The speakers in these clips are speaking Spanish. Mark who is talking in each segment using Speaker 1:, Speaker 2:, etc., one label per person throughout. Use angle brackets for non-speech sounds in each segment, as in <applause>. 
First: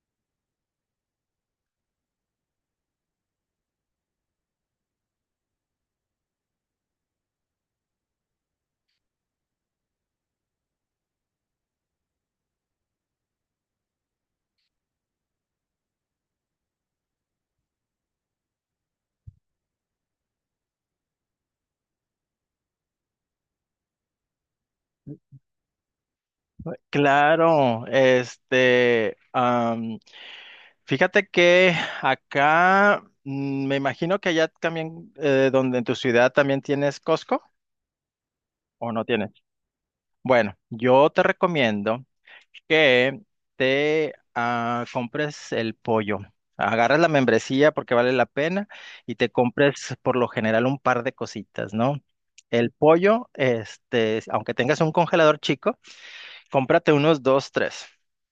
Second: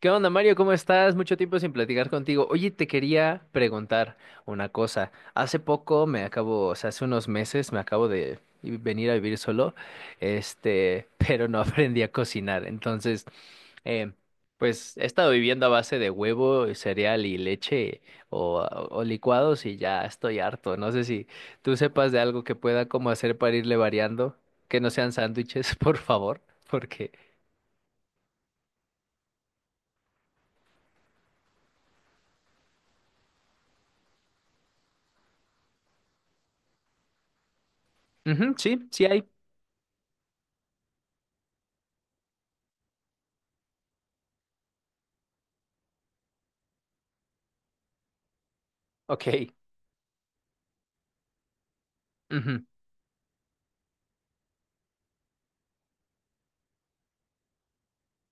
Speaker 1: ¿Qué onda, Mario? ¿Cómo estás? Mucho tiempo sin platicar contigo. Oye, te quería preguntar una cosa. Hace poco me acabo, o sea, hace unos meses me acabo de venir a vivir solo, este, <laughs> pero no aprendí a cocinar. Entonces, eh, pues he estado viviendo a base de huevo, cereal y leche o, o licuados y ya estoy harto. No sé si tú sepas de algo que pueda como hacer para irle variando, que no sean sándwiches, <laughs> por favor, porque...
Speaker 2: Claro, fíjate que acá, me imagino que allá también, donde en tu ciudad también tienes Costco
Speaker 1: Ujú, sí,
Speaker 2: o
Speaker 1: sí
Speaker 2: no
Speaker 1: hay.
Speaker 2: tienes. Bueno, yo te recomiendo que te compres el pollo. Agarras la membresía porque vale la pena y te
Speaker 1: Ok.
Speaker 2: compres por lo general un par de cositas, ¿no?
Speaker 1: Ujú.
Speaker 2: El pollo, aunque tengas un congelador chico, cómprate unos dos, tres.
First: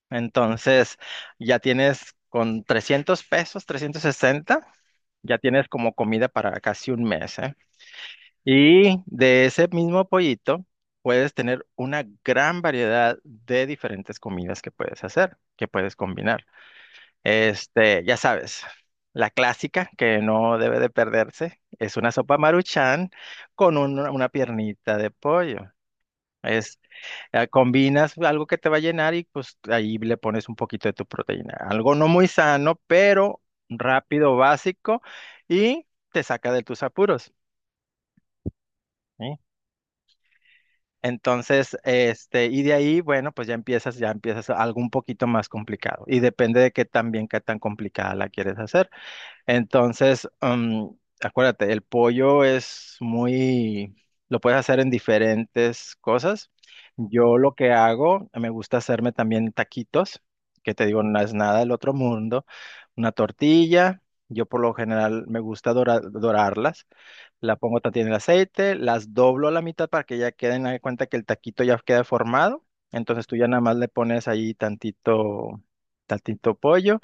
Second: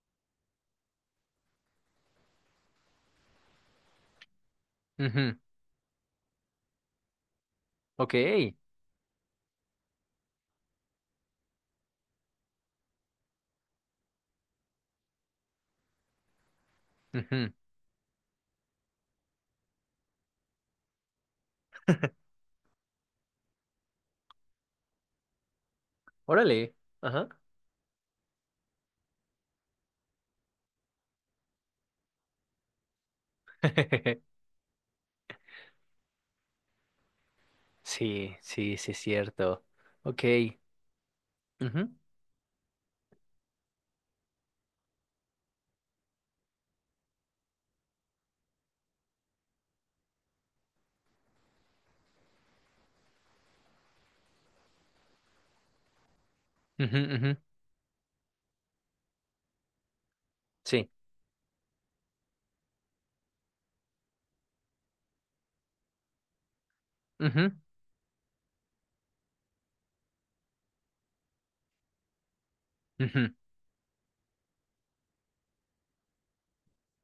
Speaker 2: Entonces, ya tienes con 300 pesos, 360,
Speaker 1: Ujú.
Speaker 2: ya tienes como comida para casi un mes, ¿eh?
Speaker 1: Ok.
Speaker 2: Y de ese mismo pollito puedes tener una gran variedad de diferentes comidas que puedes hacer, que puedes combinar.
Speaker 1: Ujú.
Speaker 2: Ya sabes, la clásica que no debe de perderse es una sopa Maruchan con una piernita de pollo,
Speaker 1: Órale. Ajá.
Speaker 2: combinas algo que te va a llenar y pues ahí le pones un poquito de tu proteína. Algo no muy sano, pero rápido,
Speaker 1: <laughs>
Speaker 2: básico y te saca de tus apuros.
Speaker 1: Sí, sí, sí, es
Speaker 2: ¿Sí?
Speaker 1: cierto. Ok.
Speaker 2: Entonces,
Speaker 1: Ujú,
Speaker 2: y de ahí, bueno, pues ya empiezas algo un poquito más complicado y depende de qué tan bien, qué tan complicada la quieres hacer. Entonces, acuérdate, el pollo es muy, lo puedes hacer en diferentes cosas.
Speaker 1: ujú, ujú.
Speaker 2: Yo lo que hago, me gusta hacerme también taquitos, que te
Speaker 1: Sí.
Speaker 2: digo, no es nada del otro mundo. Una tortilla, yo por lo general me gusta dorarlas.
Speaker 1: Ujú,
Speaker 2: La pongo también en el aceite, las doblo a la mitad para que ya queden, haz de cuenta que el taquito ya queda formado. Entonces
Speaker 1: ujú.
Speaker 2: tú ya nada más le pones ahí tantito, tantito pollo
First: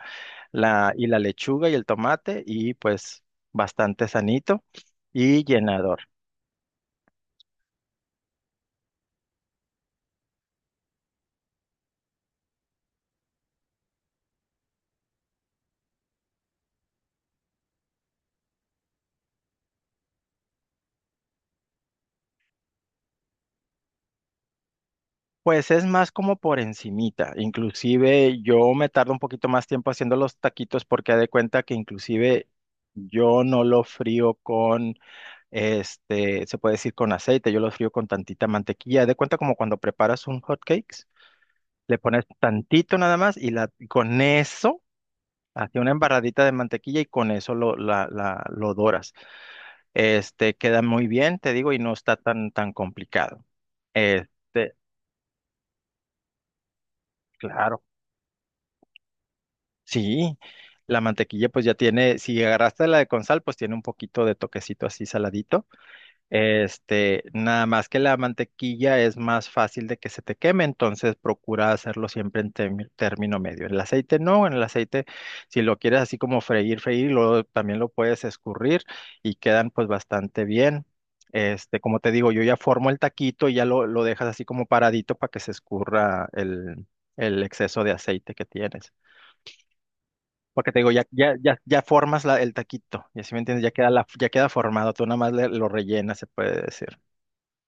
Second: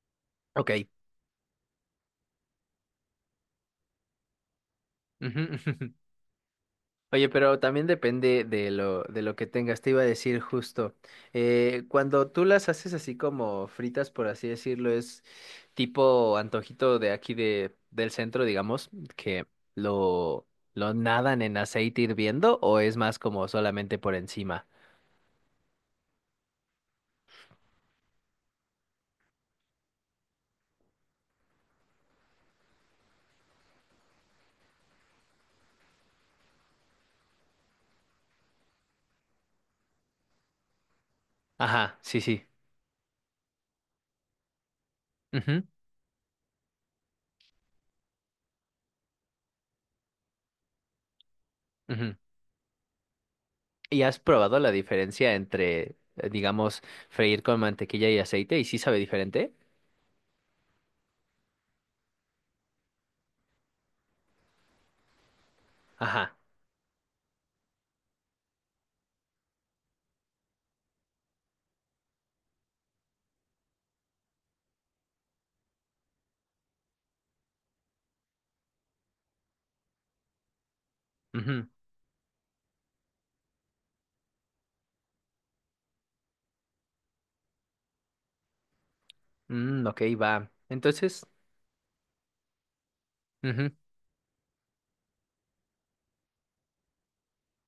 Speaker 1: Ok. Ujú.
Speaker 2: y la lechuga y el tomate y pues bastante sanito
Speaker 1: <laughs>
Speaker 2: y
Speaker 1: Ujú.
Speaker 2: llenador.
Speaker 1: Oye, pero también depende de lo que tengas. Te iba a decir justo. Cuando tú las haces así como fritas, por así decirlo, es tipo antojito de aquí del centro, digamos, que lo, lo nadan en aceite hirviendo, o es más como solamente por encima.
Speaker 2: Pues es más como por encimita. Inclusive yo me tardo un poquito más tiempo haciendo los taquitos porque haz de cuenta que inclusive yo no lo frío con, se puede decir con aceite, yo lo frío con tantita mantequilla. Haz de cuenta como cuando preparas un hot cakes, le
Speaker 1: Ajá, sí,
Speaker 2: pones
Speaker 1: sí.
Speaker 2: tantito nada más y y con eso,
Speaker 1: Ujú,
Speaker 2: hace una embarradita de mantequilla y con eso lo doras. Este queda muy bien, te digo, y no está
Speaker 1: ujú.
Speaker 2: tan tan complicado.
Speaker 1: ¿Y has probado la
Speaker 2: Este,
Speaker 1: diferencia entre, digamos, freír con
Speaker 2: claro,
Speaker 1: mantequilla y aceite? ¿Y sí sabe diferente?
Speaker 2: sí. La mantequilla pues ya tiene, si agarraste la de con sal, pues tiene un poquito de toquecito así saladito.
Speaker 1: Ajá.
Speaker 2: Nada más que la mantequilla es más fácil de que se te queme, entonces procura hacerlo siempre en término medio. En el aceite no, en el aceite, si lo quieres así como freír, freír, luego también lo puedes escurrir y quedan pues bastante bien.
Speaker 1: Ujú.
Speaker 2: Como te digo, yo ya formo el taquito y ya lo dejas así como paradito para que se escurra el exceso de aceite que tienes.
Speaker 1: Mm, ok, va.
Speaker 2: Porque te digo, ya,
Speaker 1: Entonces...
Speaker 2: ya, ya, ya formas el taquito, y así me entiendes,
Speaker 1: Ujú.
Speaker 2: ya ya queda formado, tú nada más lo rellenas, se puede decir.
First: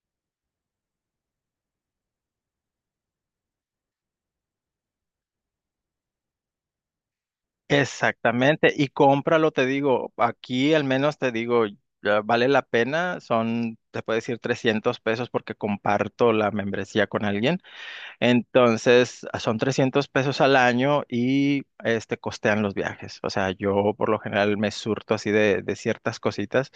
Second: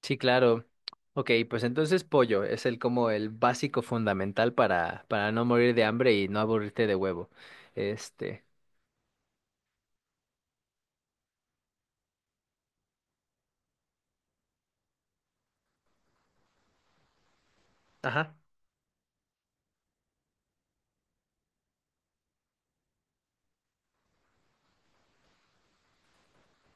Speaker 1: Sí, claro. Ok, pues entonces pollo es el como el básico fundamental para no morir de hambre y no aburrirte de huevo. Este.
Speaker 2: Exactamente, y cómpralo, te digo, aquí al menos te digo, ya vale la pena, son, te puedo decir 300 pesos porque comparto la membresía con alguien,
Speaker 1: Ajá.
Speaker 2: entonces son 300 pesos al año y costean los viajes, o sea, yo por lo general me surto así de ciertas cositas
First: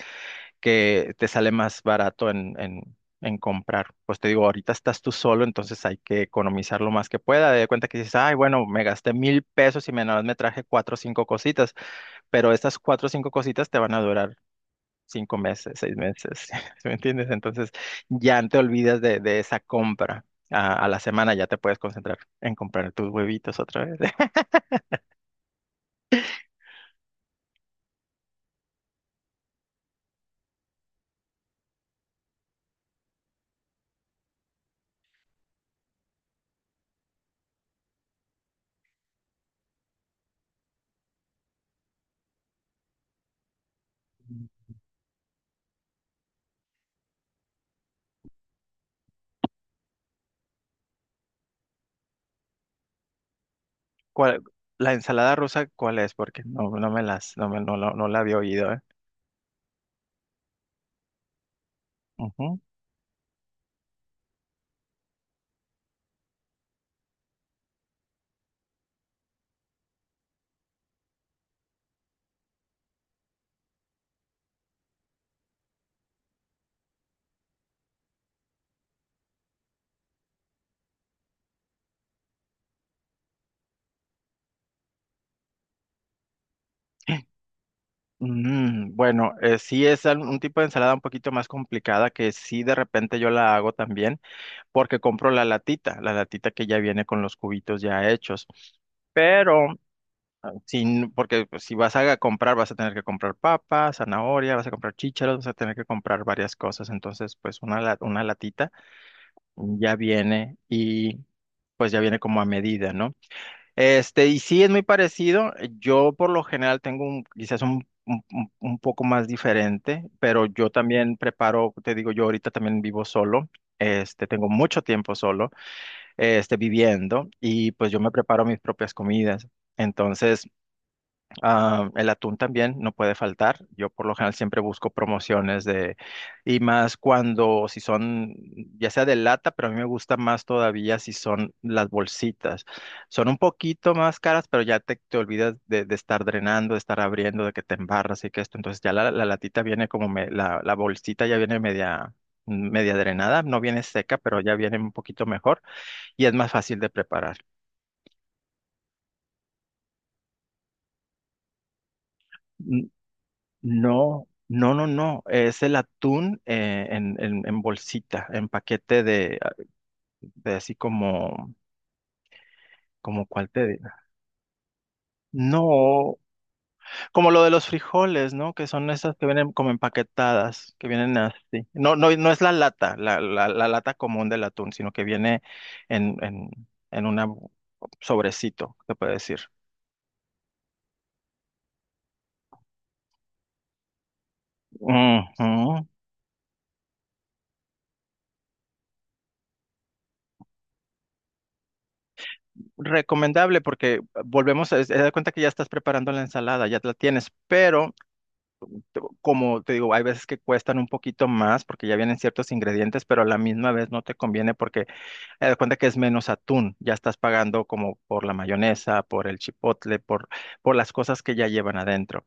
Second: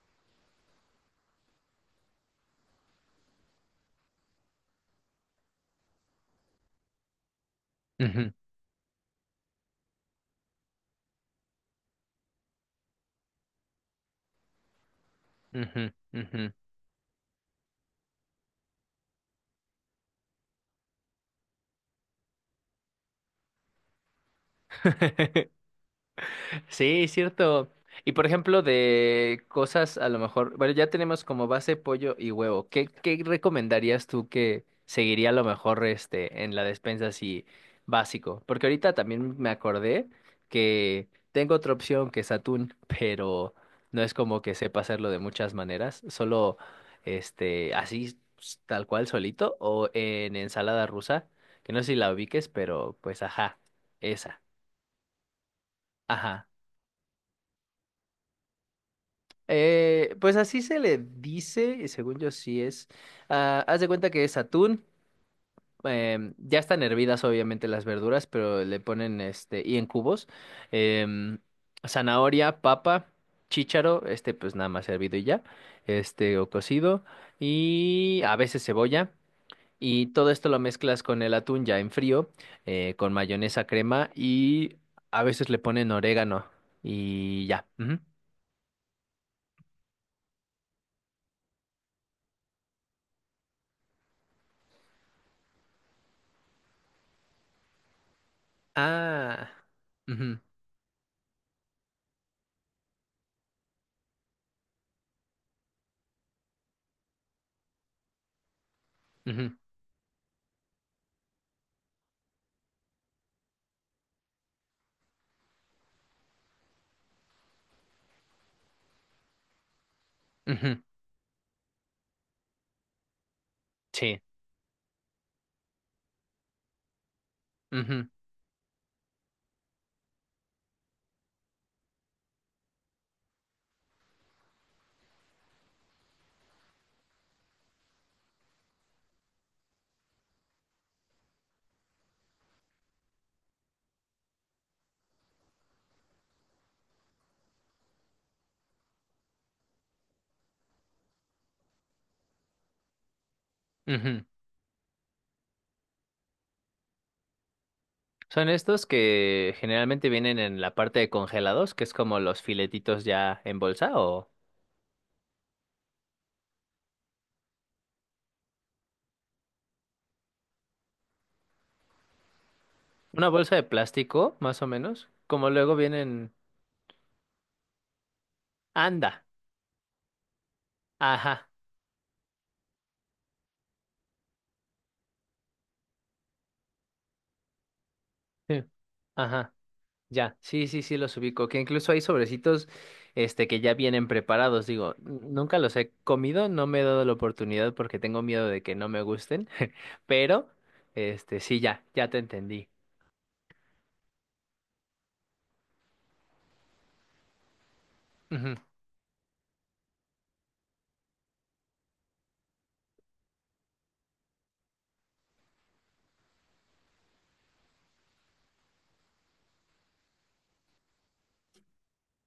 Speaker 2: que te sale más barato en, en comprar. Pues te digo, ahorita estás tú solo, entonces hay que economizar lo más que pueda. De cuenta que dices,
Speaker 1: Ujú,
Speaker 2: ay, bueno, me gasté 1000 pesos y nada más me traje cuatro o cinco cositas, pero estas cuatro o cinco cositas te van a durar 5 meses,
Speaker 1: ujú,
Speaker 2: seis
Speaker 1: ujú.
Speaker 2: meses, <laughs> ¿sí me entiendes? Entonces ya te olvidas de esa compra. A la semana ya te puedes concentrar en comprar tus huevitos otra vez.
Speaker 1: <laughs> Sí, es cierto. Y por ejemplo, de cosas a lo mejor, bueno, ya tenemos como base pollo y huevo. ¿Qué recomendarías tú que seguiría a lo mejor en la despensa así básico? Porque ahorita también me acordé que tengo otra opción que es atún, <laughs> pero no es como que
Speaker 2: <laughs>
Speaker 1: sepa hacerlo de muchas maneras, solo así tal cual solito o en ensalada rusa, que no sé si la ubiques, pero pues ajá, esa.
Speaker 2: ¿Cuál- la ensalada rusa, ¿cuál es? Porque
Speaker 1: Ajá.
Speaker 2: no me las, no la había oído, ¿eh?
Speaker 1: Pues así se le dice, y según yo
Speaker 2: Ujú.
Speaker 1: sí es. Ah, haz de cuenta que es atún. Ya están hervidas, obviamente, las verduras, pero le ponen y en cubos. em, Zanahoria, papa, chícharo, pues nada más hervido y ya. O cocido. Y a veces cebolla. Y todo esto lo mezclas con el atún ya en frío, con mayonesa, crema y a veces le ponen orégano. Y ya. Ujú.
Speaker 2: Bueno, sí es un tipo de ensalada un poquito más complicada que sí de repente yo la hago también porque compro la latita que ya viene con los cubitos ya hechos.
Speaker 1: Ah.
Speaker 2: Pero,
Speaker 1: Ujú.
Speaker 2: sin, porque pues, si vas a comprar, vas a tener que comprar papas, zanahoria, vas a comprar chícharos, vas a tener que comprar varias cosas. Entonces, pues una latita
Speaker 1: Ujú,
Speaker 2: ya viene y pues ya viene como a medida, ¿no? Y sí es muy parecido. Yo por lo general tengo quizás un poco más diferente, pero yo
Speaker 1: ujú.
Speaker 2: también preparo, te digo, yo ahorita también vivo solo.
Speaker 1: Sí.
Speaker 2: Tengo mucho tiempo solo, viviendo y pues yo
Speaker 1: Ujú,
Speaker 2: me preparo mis propias comidas. Entonces, el atún también no puede faltar. Yo por lo general siempre busco promociones y más cuando si son, ya sea de lata, pero a mí me gusta más todavía si son las bolsitas. Son un poquito más caras, pero ya te olvidas de estar drenando, de estar abriendo, de que te embarras y que esto. Entonces ya la latita viene como la bolsita ya viene media drenada, no viene seca,
Speaker 1: ujú.
Speaker 2: pero ya viene un poquito mejor y es más fácil de preparar.
Speaker 1: Son estos que generalmente vienen en la parte de congelados, que es como los filetitos ya en bolsa
Speaker 2: No,
Speaker 1: o
Speaker 2: no, no, no. Es el atún en, en bolsita, en paquete de, de así como
Speaker 1: una
Speaker 2: cuál
Speaker 1: bolsa de
Speaker 2: te digo.
Speaker 1: plástico, más o menos. Como luego
Speaker 2: No,
Speaker 1: vienen.
Speaker 2: como lo de los frijoles, ¿no? Que son esas
Speaker 1: Anda.
Speaker 2: que vienen como empaquetadas, que vienen
Speaker 1: Ajá.
Speaker 2: así. No, no, no es la lata, la lata común del atún, sino que viene en, en una bu-
Speaker 1: Sí.
Speaker 2: sobrecito, se puede decir.
Speaker 1: Ajá. Ya. Sí, sí, sí, los ubico. Que incluso hay sobrecitos, que ya vienen preparados. Digo, nunca los
Speaker 2: Ujú.
Speaker 1: he comido, no me he dado la oportunidad porque tengo miedo de que no me gusten. <laughs> Pero, sí, ya te entendí.
Speaker 2: Recomendable porque volvemos a haz de cuenta que ya estás preparando la ensalada, ya la tienes, pero
Speaker 1: Ujú,
Speaker 2: como te digo, hay veces que cuestan un poquito más porque ya vienen ciertos ingredientes, pero a la misma vez no te conviene porque te das cuenta que es menos atún, ya estás pagando como por la mayonesa, por el chipotle, por las cosas que ya llevan adentro.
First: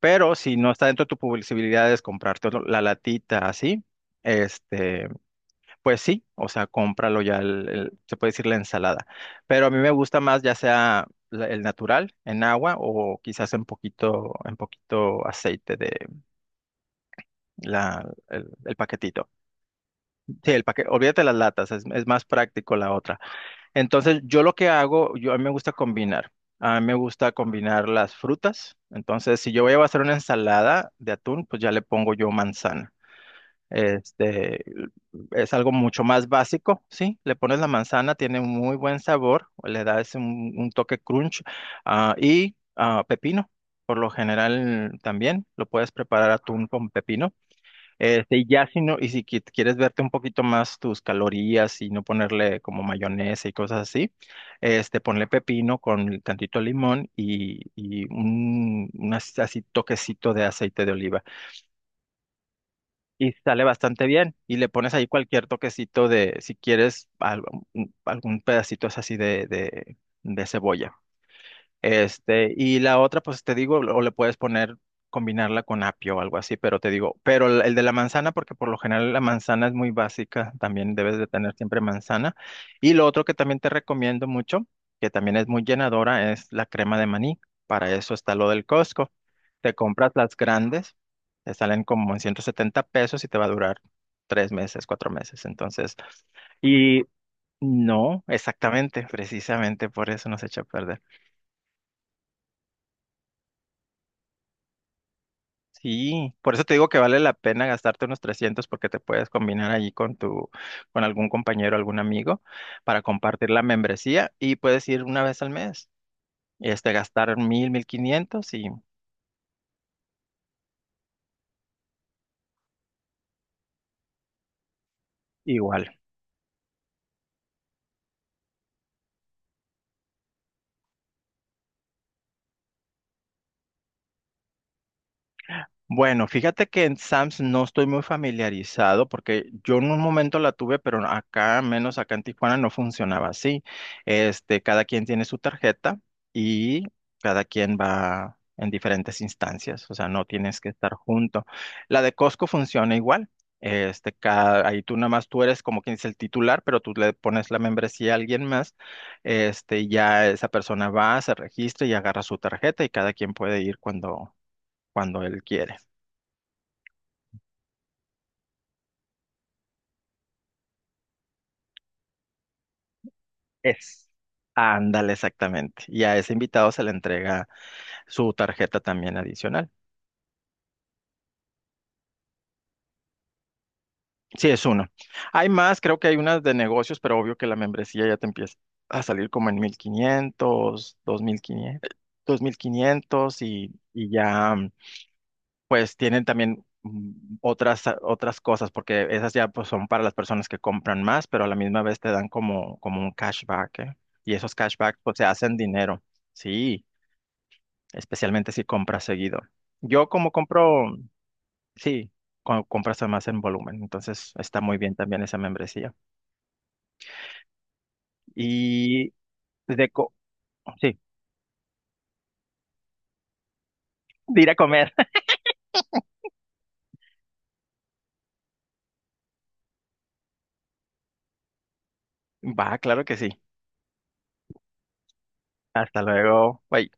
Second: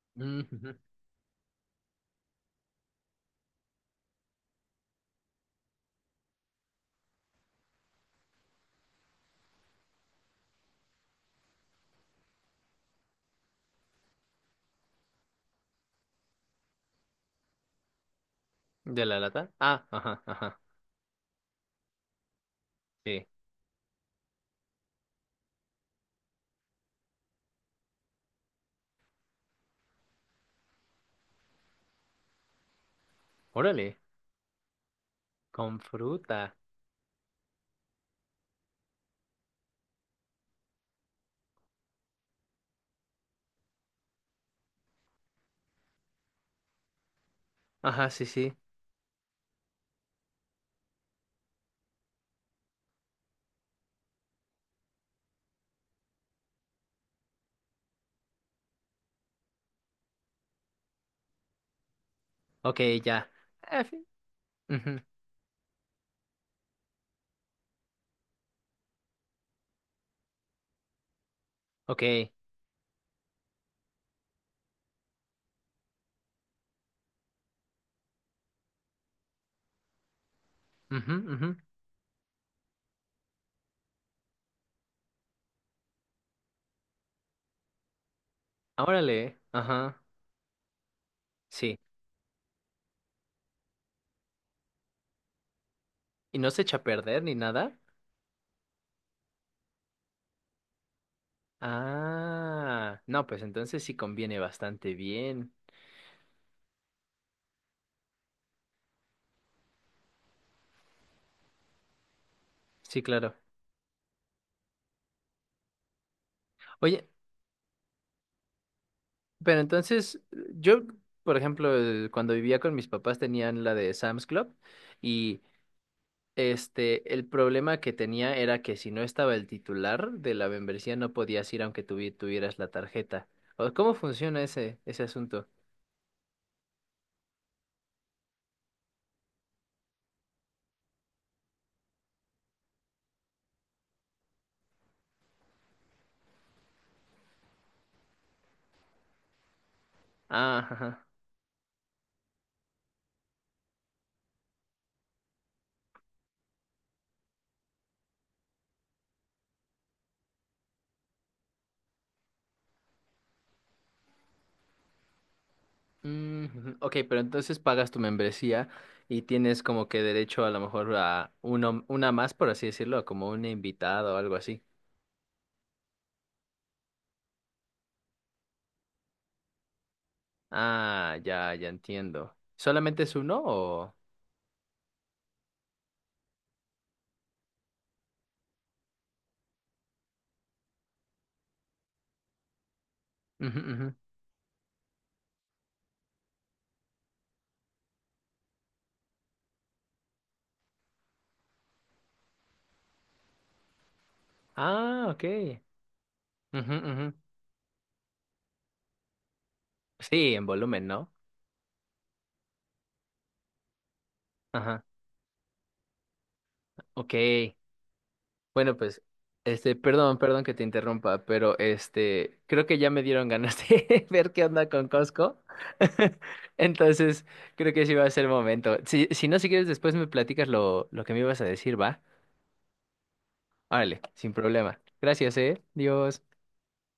Speaker 2: Pero si no
Speaker 1: ujú.
Speaker 2: está dentro de tu posibilidad es comprarte la latita así, este, pues sí, o sea, cómpralo ya, se puede decir la ensalada. Pero a mí me gusta más ya sea el natural en agua o quizás en poquito aceite el
Speaker 1: ¿De la
Speaker 2: paquetito.
Speaker 1: lata? Ah, ajá,
Speaker 2: Sí,
Speaker 1: ajá.
Speaker 2: el paquete, olvídate las latas, es más práctico la otra.
Speaker 1: Sí.
Speaker 2: Entonces, yo lo que hago, yo a mí me gusta combinar. A mí me gusta combinar las frutas. Entonces, si yo voy a hacer una ensalada de atún, pues ya le pongo yo manzana.
Speaker 1: Órale,
Speaker 2: Este, es algo
Speaker 1: con
Speaker 2: mucho más
Speaker 1: fruta.
Speaker 2: básico, ¿sí? Le pones la manzana, tiene un muy buen sabor, le da ese un toque crunch, y pepino. Por lo general también lo puedes preparar atún con pepino.
Speaker 1: Ajá, sí,
Speaker 2: Y
Speaker 1: sí.
Speaker 2: si quieres verte un poquito más tus calorías y no ponerle como mayonesa y cosas así, ponle pepino con tantito limón y un así toquecito de aceite de oliva.
Speaker 1: Ok, ya.
Speaker 2: Y sale
Speaker 1: Eh, fi-
Speaker 2: bastante bien. Y le pones
Speaker 1: Ujú.
Speaker 2: ahí cualquier toquecito de, si quieres, algún pedacito es así de cebolla.
Speaker 1: Ok.
Speaker 2: Y la otra, pues te digo, o le puedes poner, combinarla con apio o algo así, pero te digo, pero el de la manzana, porque por lo general la manzana es muy básica, también
Speaker 1: Ujú,
Speaker 2: debes de
Speaker 1: ujú.
Speaker 2: tener siempre manzana. Y lo otro que también te recomiendo mucho, que también es muy llenadora, es la crema de maní. Para eso está lo del Costco.
Speaker 1: Órale,
Speaker 2: Te
Speaker 1: ajá.
Speaker 2: compras las grandes, te
Speaker 1: Sí.
Speaker 2: salen como en 170 pesos y te va a durar 3 meses, 4 meses. Entonces,
Speaker 1: ¿Y no se echa a
Speaker 2: y
Speaker 1: perder ni nada?
Speaker 2: no, exactamente, precisamente por eso nos echa a perder.
Speaker 1: Ah, no, pues entonces sí conviene bastante bien.
Speaker 2: Sí, por eso te digo que vale la pena gastarte unos 300 porque te puedes combinar allí con con algún compañero, algún amigo
Speaker 1: Sí,
Speaker 2: para
Speaker 1: claro.
Speaker 2: compartir la membresía y puedes ir una vez al mes,
Speaker 1: Oye,
Speaker 2: gastar 1000, 1500 y
Speaker 1: pero entonces yo, por ejemplo, cuando vivía con mis papás tenían la de Sam's Club y
Speaker 2: igual.
Speaker 1: El problema que tenía era que si no estaba el titular de la membresía no podías ir aunque tuvieras la tarjeta. O, ¿cómo funciona ese asunto?
Speaker 2: Bueno, fíjate que en Sams no estoy muy familiarizado porque yo en un momento la tuve, pero acá, menos acá en Tijuana, no funcionaba así. Cada quien tiene su tarjeta y cada quien va en diferentes instancias, o sea, no tienes
Speaker 1: Ah,
Speaker 2: que estar
Speaker 1: ajá.
Speaker 2: junto. La de Costco funciona igual. Ahí tú nada más tú eres como quien es el titular, pero tú le pones la membresía a alguien más. Y ya esa persona va, se registra y agarra su tarjeta y cada quien puede ir cuando él quiere.
Speaker 1: Mm, ujú. Ok, pero entonces pagas tu membresía y tienes como que derecho a lo mejor a una más, por así decirlo, como un
Speaker 2: Es.
Speaker 1: invitado o algo así.
Speaker 2: Ándale, exactamente. Y a ese invitado se le entrega su tarjeta también adicional.
Speaker 1: Ah, ya entiendo. ¿Solamente es uno o...?
Speaker 2: Sí, es uno. Hay más, creo que hay unas de negocios, pero obvio que la membresía ya te empieza a salir como en 1000 mil quinientos quinientos 2500,
Speaker 1: Ujú,
Speaker 2: y,
Speaker 1: ujú.
Speaker 2: ya pues tienen también otras cosas, porque esas ya pues son para las personas que compran más, pero a la misma vez te dan como un cashback, ¿eh? Y esos cashbacks
Speaker 1: Ah,
Speaker 2: pues
Speaker 1: ok.
Speaker 2: se hacen dinero.
Speaker 1: Ujú,
Speaker 2: Sí.
Speaker 1: ujú.
Speaker 2: Especialmente si compras seguido. Yo como
Speaker 1: Sí, en volumen,
Speaker 2: compro,
Speaker 1: ¿no?
Speaker 2: sí, compras además en volumen, entonces está muy
Speaker 1: Ajá.
Speaker 2: bien también esa membresía.
Speaker 1: Ok. Bueno, pues,
Speaker 2: Y de co
Speaker 1: perdón, perdón que te
Speaker 2: sí,
Speaker 1: interrumpa, pero creo que ya me dieron ganas de <laughs> ver
Speaker 2: de
Speaker 1: qué
Speaker 2: ir a
Speaker 1: onda con
Speaker 2: comer.
Speaker 1: Costco. <laughs> Entonces, creo que sí va a ser el momento. Si no, si quieres, después me platicas lo que me ibas a decir, ¿va?
Speaker 2: <laughs> Va, claro que sí.
Speaker 1: Órale, sin problema. Gracias, eh.
Speaker 2: Hasta
Speaker 1: Dios.
Speaker 2: luego. Bye.